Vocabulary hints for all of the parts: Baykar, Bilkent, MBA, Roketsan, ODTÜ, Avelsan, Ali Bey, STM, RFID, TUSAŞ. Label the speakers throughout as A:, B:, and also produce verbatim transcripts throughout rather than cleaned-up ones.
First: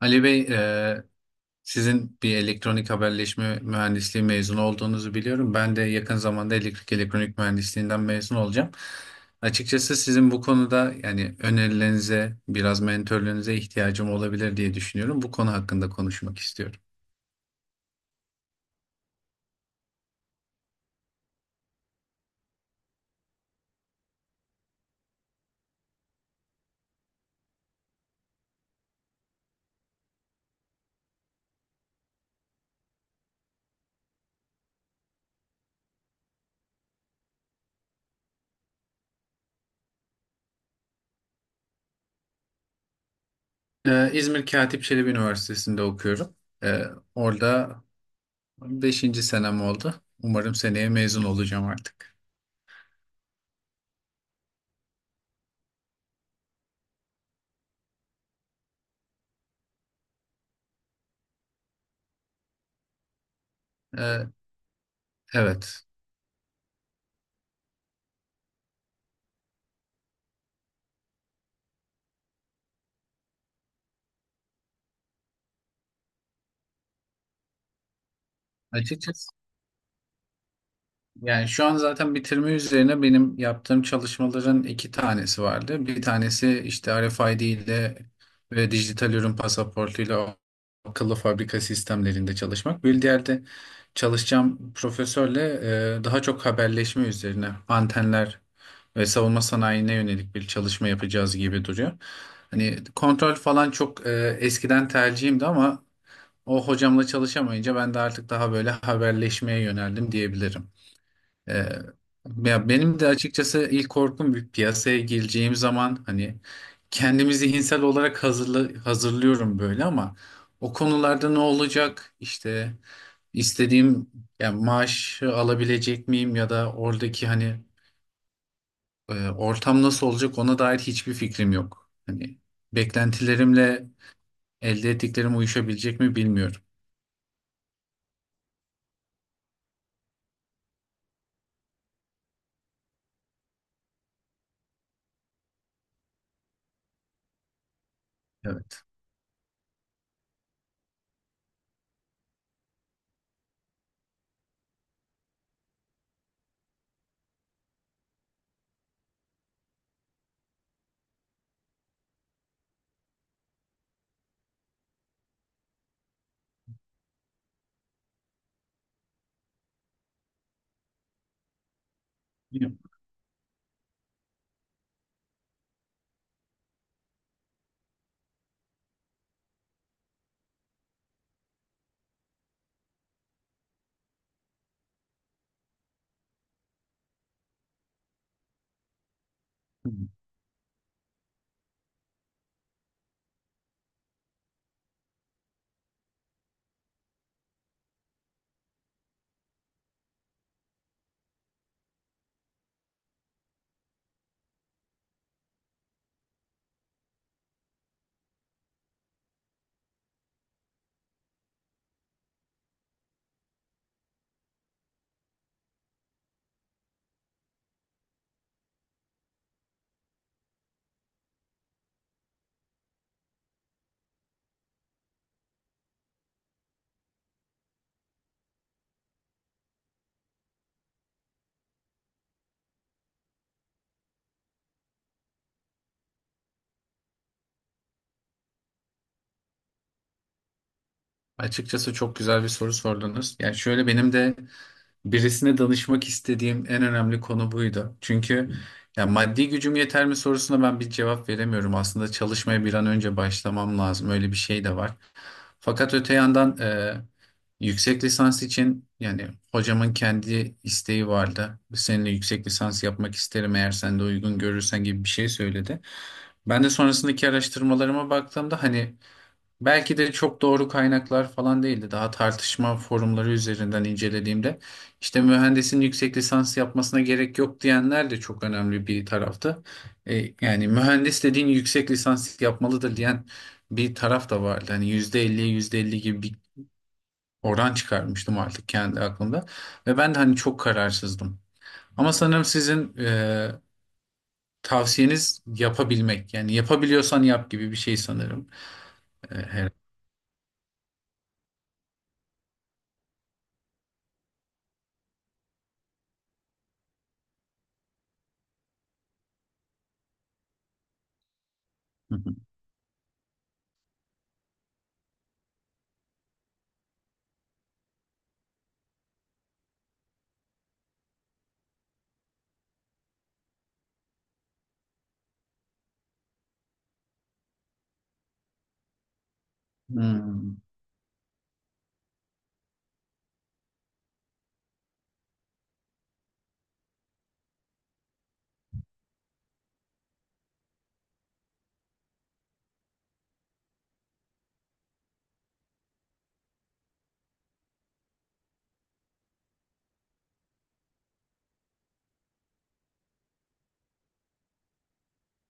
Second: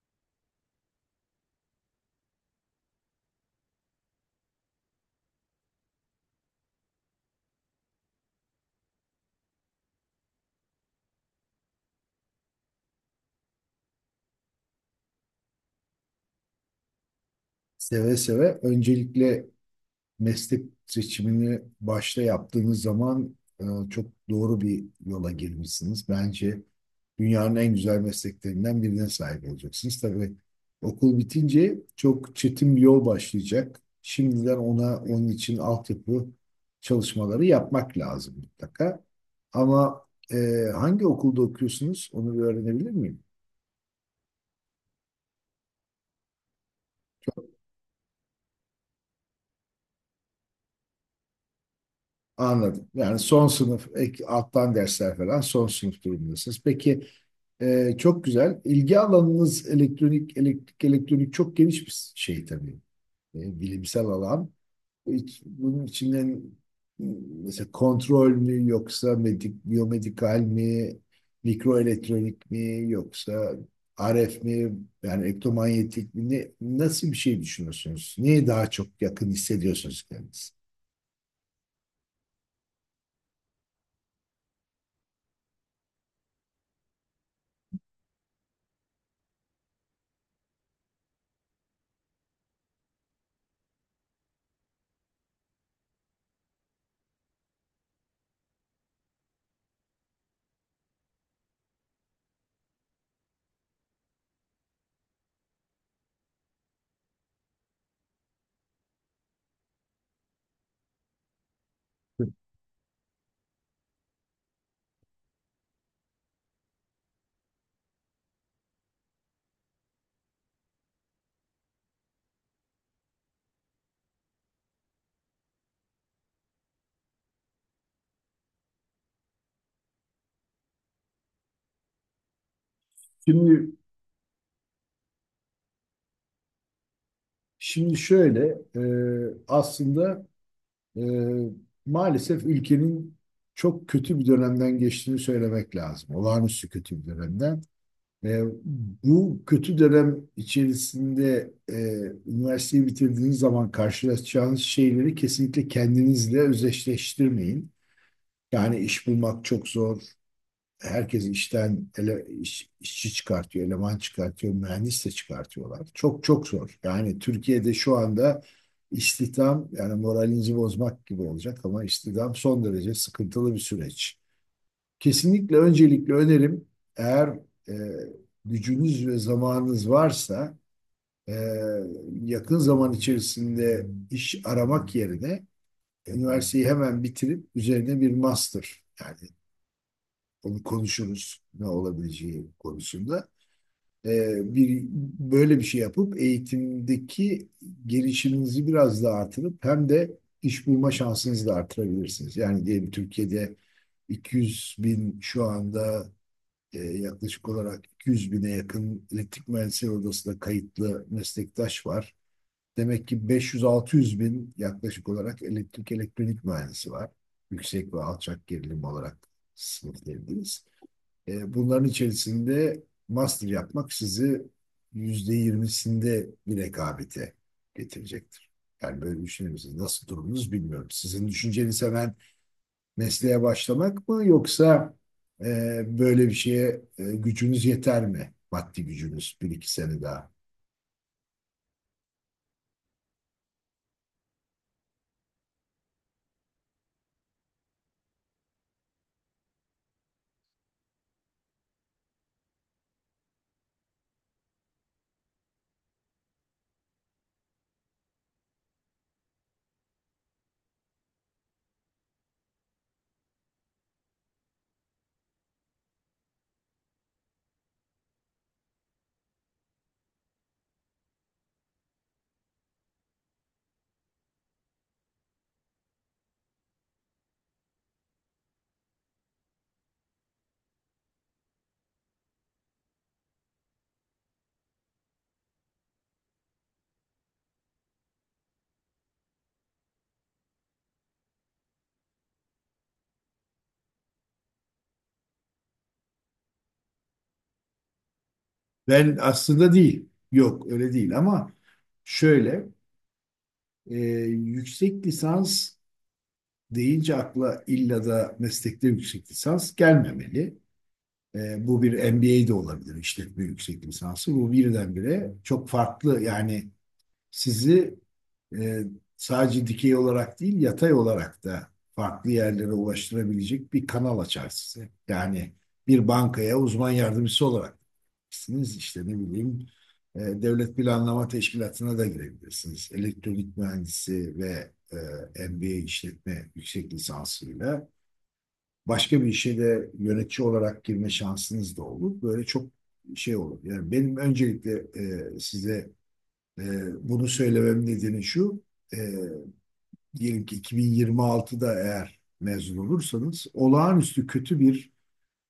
A: Ali Bey, e, sizin bir elektronik haberleşme mühendisliği mezunu olduğunuzu biliyorum. Ben de yakın zamanda elektrik elektronik mühendisliğinden mezun olacağım. Açıkçası sizin bu konuda yani önerilerinize, biraz mentörlüğünüze ihtiyacım olabilir diye düşünüyorum. Bu konu hakkında konuşmak istiyorum.
B: Seve seve. Öncelikle meslek seçimini başta yaptığınız zaman e, çok doğru bir yola girmişsiniz. Bence dünyanın en güzel mesleklerinden birine sahip olacaksınız. Tabii okul bitince çok çetin bir yol başlayacak. Şimdiden ona onun için altyapı çalışmaları yapmak lazım mutlaka. Ama e, hangi okulda okuyorsunuz onu bir öğrenebilir miyim?
A: E, İzmir Katip Çelebi Üniversitesi'nde okuyorum. E, Orada beşinci senem oldu. Umarım seneye mezun olacağım artık.
B: Anladım. Yani son sınıf, ek, alttan dersler falan son sınıf durumundasınız. Peki. Ee, çok güzel. İlgi alanınız elektronik, elektrik, elektronik çok geniş bir şey tabii. Ee, bilimsel
A: E,
B: alan. Hiç- bunun
A: evet.
B: içinden hmm, mesela kontrol mü yoksa medik, biyomedikal mi, mikroelektronik mi yoksa R F mi yani elektromanyetik mi, ne, nasıl bir şey düşünüyorsunuz? Neye daha çok
A: Açıkçası.
B: yakın hissediyorsunuz kendinizi?
A: Yani şu an zaten bitirme üzerine benim yaptığım çalışmaların iki tanesi vardı. Bir tanesi işte R F I D ile ve dijital ürün pasaportuyla akıllı fabrika sistemlerinde çalışmak. Bir diğer de çalışacağım profesörle e, daha çok haberleşme üzerine antenler ve savunma sanayine yönelik bir çalışma yapacağız gibi duruyor. Hani kontrol falan çok e, eskiden tercihimdi ama o hocamla çalışamayınca ben de artık daha böyle haberleşmeye yöneldim diyebilirim. Ee, Ya benim de açıkçası ilk korkum bir piyasaya gireceğim zaman hani kendimi zihinsel olarak hazırla, hazırlıyorum böyle ama o konularda ne olacak işte istediğim yani maaşı alabilecek miyim ya da oradaki hani e, ortam nasıl olacak ona dair hiçbir fikrim yok. Hani
B: Şimdi
A: beklentilerimle elde ettiklerim uyuşabilecek mi bilmiyorum.
B: şimdi şöyle, e, aslında, e, maalesef ülkenin çok kötü bir dönemden geçtiğini söylemek lazım. Olağanüstü kötü bir dönemden. E,
A: Evet.
B: Bu kötü dönem içerisinde e, üniversiteyi bitirdiğiniz zaman karşılaşacağınız şeyleri kesinlikle kendinizle özdeşleştirmeyin. Yani iş bulmak çok zor, herkes işten ele, iş- işçi çıkartıyor, eleman çıkartıyor, mühendis de çıkartıyorlar. Çok çok zor. Yani Türkiye'de şu anda istihdam, yani moralinizi bozmak gibi olacak ama istihdam son derece sıkıntılı bir süreç. Kesinlikle öncelikle önerim, eğer e, gücünüz ve zamanınız varsa e, yakın zaman içerisinde iş aramak yerine üniversiteyi hemen bitirip üzerine bir master, yani
A: Bilmiyorum.
B: onu konuşuruz ne olabileceği konusunda. Ee, bir böyle bir şey yapıp eğitimdeki gelişiminizi biraz daha artırıp hem de iş bulma şansınızı da artırabilirsiniz. Yani diyelim Türkiye'de iki yüz bin şu anda, e, yaklaşık olarak iki yüz bine yakın elektrik mühendisleri odasında kayıtlı meslektaş var. Demek ki beş yüz altı yüz bin yaklaşık olarak elektrik elektronik mühendisi var. Yüksek ve alçak gerilim olarak sınıflayabiliriz. E, bunların içerisinde master yapmak sizi yüzde yirmisinde bir rekabete getirecektir. Yani böyle düşünür müsünüz? Nasıl durumunuz bilmiyorum. Sizin düşünceniz hemen mesleğe başlamak mı yoksa e, böyle bir şeye e, gücünüz yeter mi? Maddi gücünüz, bir iki sene daha.
A: Açıkçası çok güzel bir soru sordunuz. Yani şöyle, benim de birisine danışmak istediğim en önemli konu buydu. Çünkü ya maddi gücüm yeter mi sorusuna ben bir cevap veremiyorum. Aslında çalışmaya bir an önce başlamam lazım. Öyle bir şey de var. Fakat öte yandan e, yüksek lisans için yani hocamın kendi isteği vardı. Seninle yüksek lisans yapmak isterim eğer sen de uygun görürsen gibi bir şey söyledi. Ben de sonrasındaki araştırmalarıma baktığımda hani belki de çok doğru kaynaklar falan değildi. Daha tartışma forumları üzerinden incelediğimde işte mühendisin yüksek lisans yapmasına gerek yok diyenler de çok önemli bir tarafta. E, Yani mühendis dediğin yüksek lisans yapmalıdır diyen bir taraf da vardı. Hani yüzde elliye yüzde elli gibi bir oran çıkarmıştım artık kendi aklımda. Ve ben de hani çok kararsızdım. Ama sanırım sizin e, tavsiyeniz yapabilmek. Yani yapabiliyorsan yap gibi bir şey sanırım.
B: Ben
A: E, her...
B: aslında değil. Yok öyle değil ama şöyle, e, yüksek lisans deyince akla illa da meslekte yüksek lisans gelmemeli. E, bu bir
A: Hı hı.
B: M B A de olabilir, işletme yüksek lisansı. Bu birdenbire çok farklı, yani sizi e, sadece dikey olarak değil yatay olarak da farklı yerlere ulaştırabilecek bir kanal açar size. Yani bir bankaya uzman yardımcısı olarak girebilirsiniz. İşte ne bileyim, e,
A: Hmm.
B: Devlet Planlama Teşkilatı'na da girebilirsiniz. Elektronik mühendisi ve e, M B A, işletme yüksek lisansıyla başka bir işe de yönetici olarak girme şansınız da olur. Böyle çok şey olur. Yani benim öncelikle e, size e, bunu söylemem nedeni şu. E, Diyelim ki iki bin yirmi altıda eğer mezun olursanız olağanüstü kötü bir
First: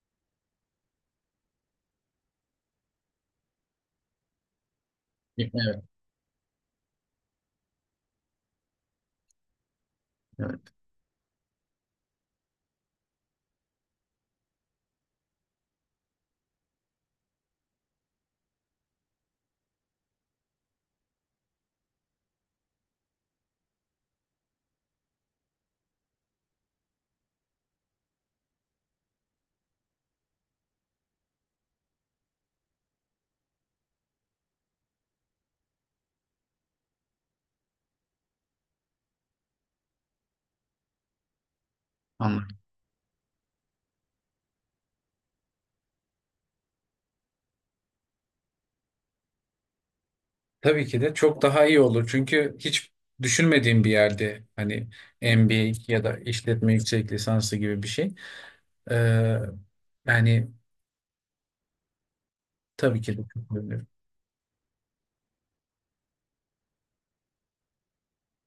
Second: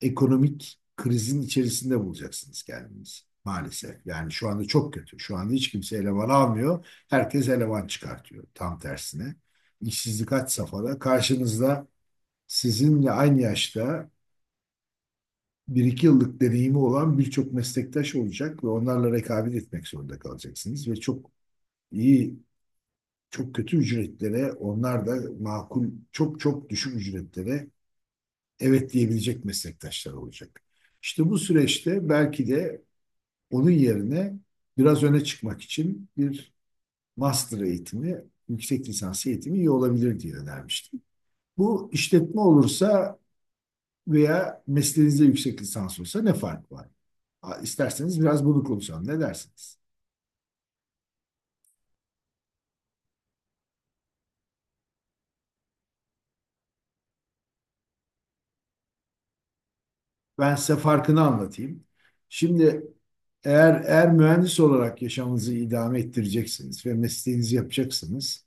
B: ekonomik krizin içerisinde bulacaksınız kendinizi. Maalesef. Yani şu anda çok kötü. Şu anda hiç kimse eleman almıyor. Herkes eleman çıkartıyor. Tam tersine. İşsizlik had
A: Evet,
B: safhada. Karşınızda sizinle aynı yaşta, bir iki yıllık deneyimi olan birçok meslektaş olacak ve onlarla rekabet etmek zorunda kalacaksınız ve çok iyi, çok kötü ücretlere, onlar da makul, çok çok düşük ücretlere evet diyebilecek meslektaşlar olacak. İşte bu süreçte belki de onun yerine biraz öne çıkmak için bir master eğitimi, yüksek lisans eğitimi iyi olabilir diye önermiştim. Bu işletme
A: anladım.
B: olursa veya mesleğinizde yüksek lisans olsa ne fark var? İsterseniz biraz bunu konuşalım. Ne dersiniz?
A: Tabii ki de çok daha iyi olur. Çünkü hiç düşünmediğim bir yerde hani M B A ya da işletme yüksek lisansı gibi bir şey. Ee, Yani
B: Ben size farkını anlatayım. Şimdi,
A: tabii ki de çok
B: eğer
A: önemli.
B: eğer mühendis olarak yaşamınızı idame ettireceksiniz ve mesleğinizi yapacaksınız.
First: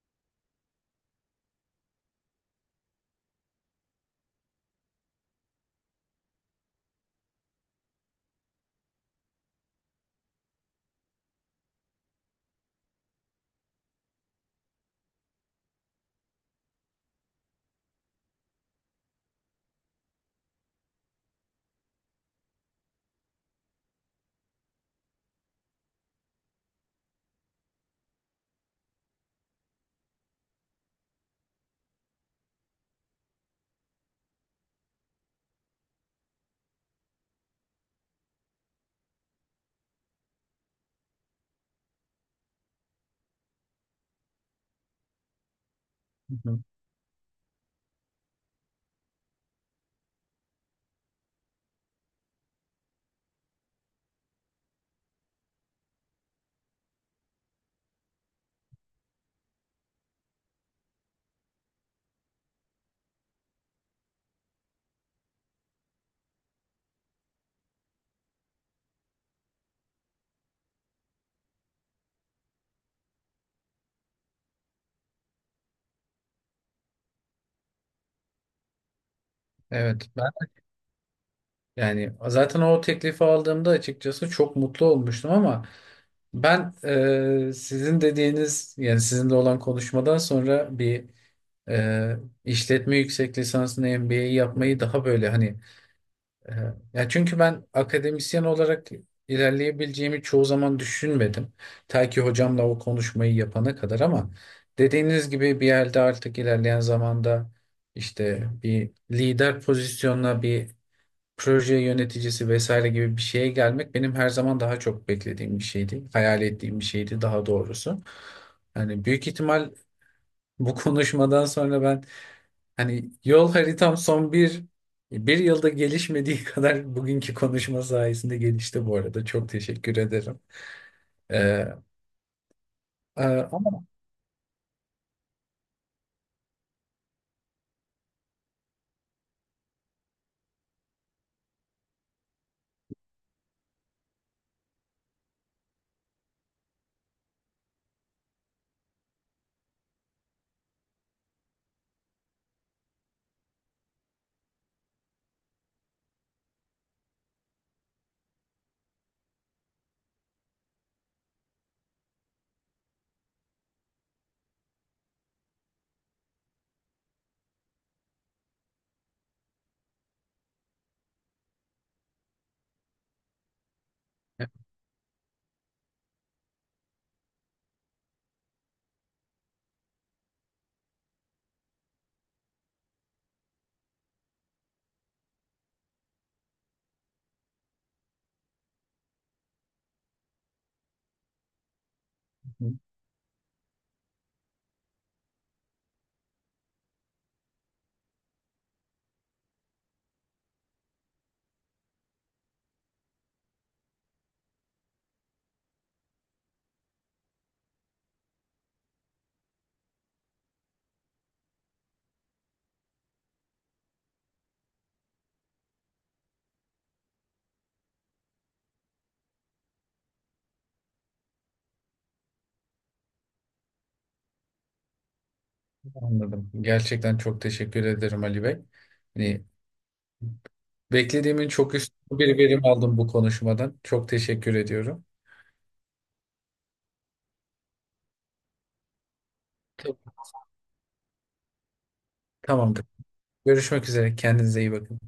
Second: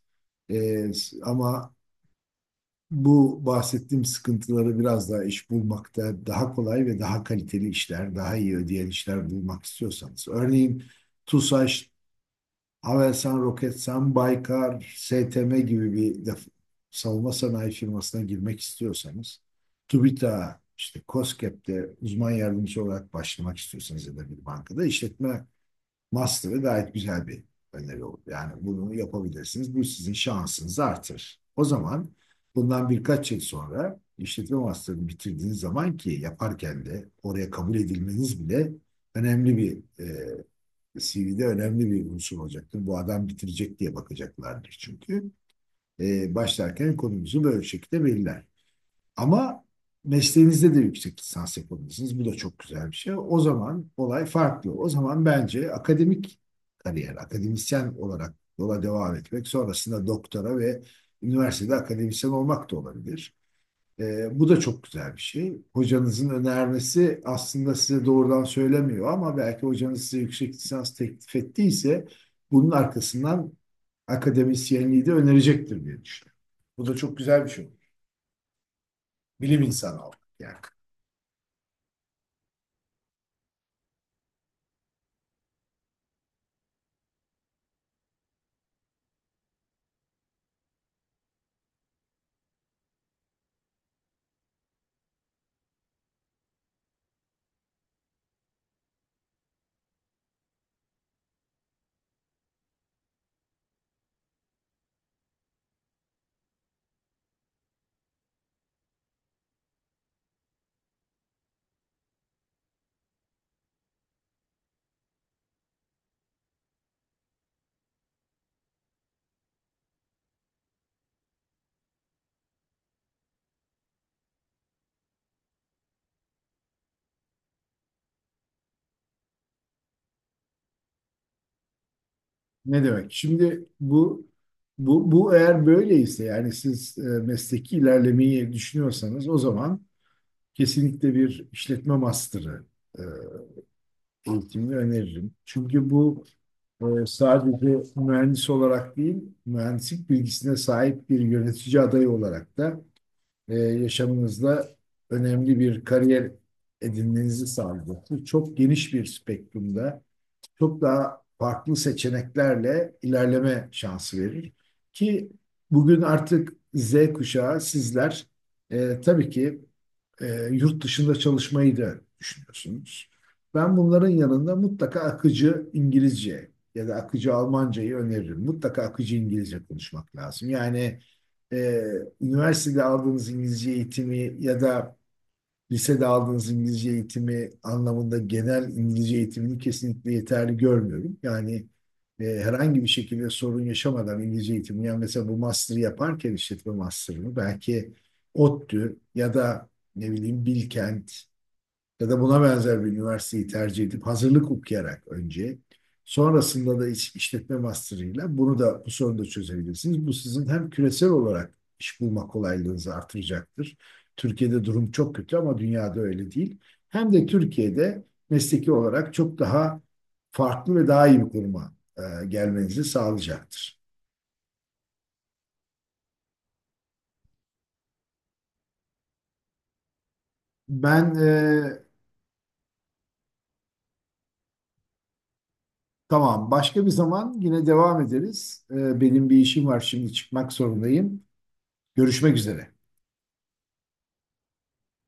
B: Ee, Ama bu bahsettiğim sıkıntıları, biraz daha iş bulmakta daha kolay ve daha kaliteli işler, daha iyi ödeyen işler bulmak istiyorsanız, örneğin TUSAŞ, Avelsan, Roketsan, Baykar, S T M gibi bir def- savunma sanayi firmasına girmek istiyorsanız, TÜBİTAK'a, işte KOSGEB'de uzman yardımcı olarak başlamak istiyorsanız ya da bir bankada, işletme master'ı gayet güzel bir öneri olur. Yani bunu yapabilirsiniz. Bu sizin şansınızı artırır. O zaman bundan birkaç yıl sonra işletme master'ını bitirdiğiniz zaman, ki yaparken de oraya kabul edilmeniz bile önemli bir, e, C V'de önemli bir unsur olacaktır. Bu adam bitirecek diye bakacaklardır çünkü. Ee,
A: Hı hı.
B: başlarken konumuzu böyle şekilde belirler. Ama mesleğinizde de yüksek lisans yapabilirsiniz. Bu da çok güzel bir şey. O zaman olay farklı. O zaman bence akademik kariyer, akademisyen olarak yola devam etmek, sonrasında doktora ve üniversitede akademisyen olmak da olabilir. Ee, bu da çok güzel bir şey. Hocanızın önermesi aslında size doğrudan söylemiyor ama belki hocanız size yüksek lisans teklif ettiyse, bunun arkasından akademisyenliği de önerecektir diye düşünüyorum. Bu da çok güzel bir şey olur. Bilim insanı
A: Evet
B: olmak
A: ben
B: yani.
A: yani zaten o teklifi aldığımda açıkçası çok mutlu olmuştum ama ben e, sizin dediğiniz yani sizinle olan konuşmadan sonra bir e, işletme yüksek lisansını M B A'yi yapmayı daha böyle hani. Aha. Ya çünkü ben akademisyen olarak ilerleyebileceğimi çoğu zaman düşünmedim. Ta ki hocamla o konuşmayı yapana kadar, ama dediğiniz gibi bir yerde artık ilerleyen zamanda işte bir lider pozisyonuna, bir proje yöneticisi vesaire gibi bir şeye gelmek benim her zaman daha çok beklediğim bir şeydi. Hayal ettiğim bir şeydi daha doğrusu. Yani büyük ihtimal bu konuşmadan sonra ben, hani yol haritam son bir bir yılda gelişmediği kadar bugünkü konuşma sayesinde gelişti bu arada. Çok teşekkür ederim. Ee,
B: Ne demek?
A: e,
B: Şimdi
A: Ama
B: bu bu, bu eğer böyleyse, yani siz e, mesleki ilerlemeyi düşünüyorsanız, o zaman kesinlikle bir işletme master'ı e, eğitimini öneririm. Çünkü bu e, sadece mühendis olarak değil, mühendislik bilgisine sahip bir yönetici adayı olarak da e, yaşamınızda önemli bir kariyer edinmenizi sağlayacaktır. Çok geniş bir spektrumda çok daha farklı seçeneklerle ilerleme şansı verir. Ki bugün artık Z kuşağı sizler e, tabii ki e, yurt dışında çalışmayı da düşünüyorsunuz. Ben bunların yanında mutlaka akıcı İngilizce ya da akıcı Almancayı öneririm. Mutlaka akıcı İngilizce konuşmak lazım. Yani e, üniversitede aldığınız İngilizce eğitimi ya da lisede aldığınız İngilizce eğitimi anlamında, genel İngilizce eğitimini kesinlikle yeterli görmüyorum. Yani e, herhangi bir şekilde sorun yaşamadan İngilizce eğitimini, yani mesela bu master'ı yaparken, işletme master'ını belki ODTÜ ya da ne bileyim Bilkent ya da buna benzer bir üniversiteyi tercih edip hazırlık okuyarak önce, sonrasında da iş- işletme master'ıyla bunu da, bu sorunu da çözebilirsiniz. Bu sizin hem küresel olarak iş bulma kolaylığınızı artıracaktır. Türkiye'de durum çok kötü ama dünyada öyle değil. Hem de Türkiye'de mesleki olarak çok daha farklı ve daha iyi bir konuma e, gelmenizi sağlayacaktır.
A: anladım. Gerçekten çok teşekkür ederim Ali Bey. Hani
B: Ben
A: beklediğimin çok
B: e,
A: üstü bir verim aldım bu konuşmadan. Çok teşekkür ediyorum.
B: tamam, başka bir zaman yine devam ederiz. E, benim bir işim var, şimdi çıkmak zorundayım. Görüşmek üzere.
A: Tamamdır. Görüşmek üzere. Kendinize iyi bakın.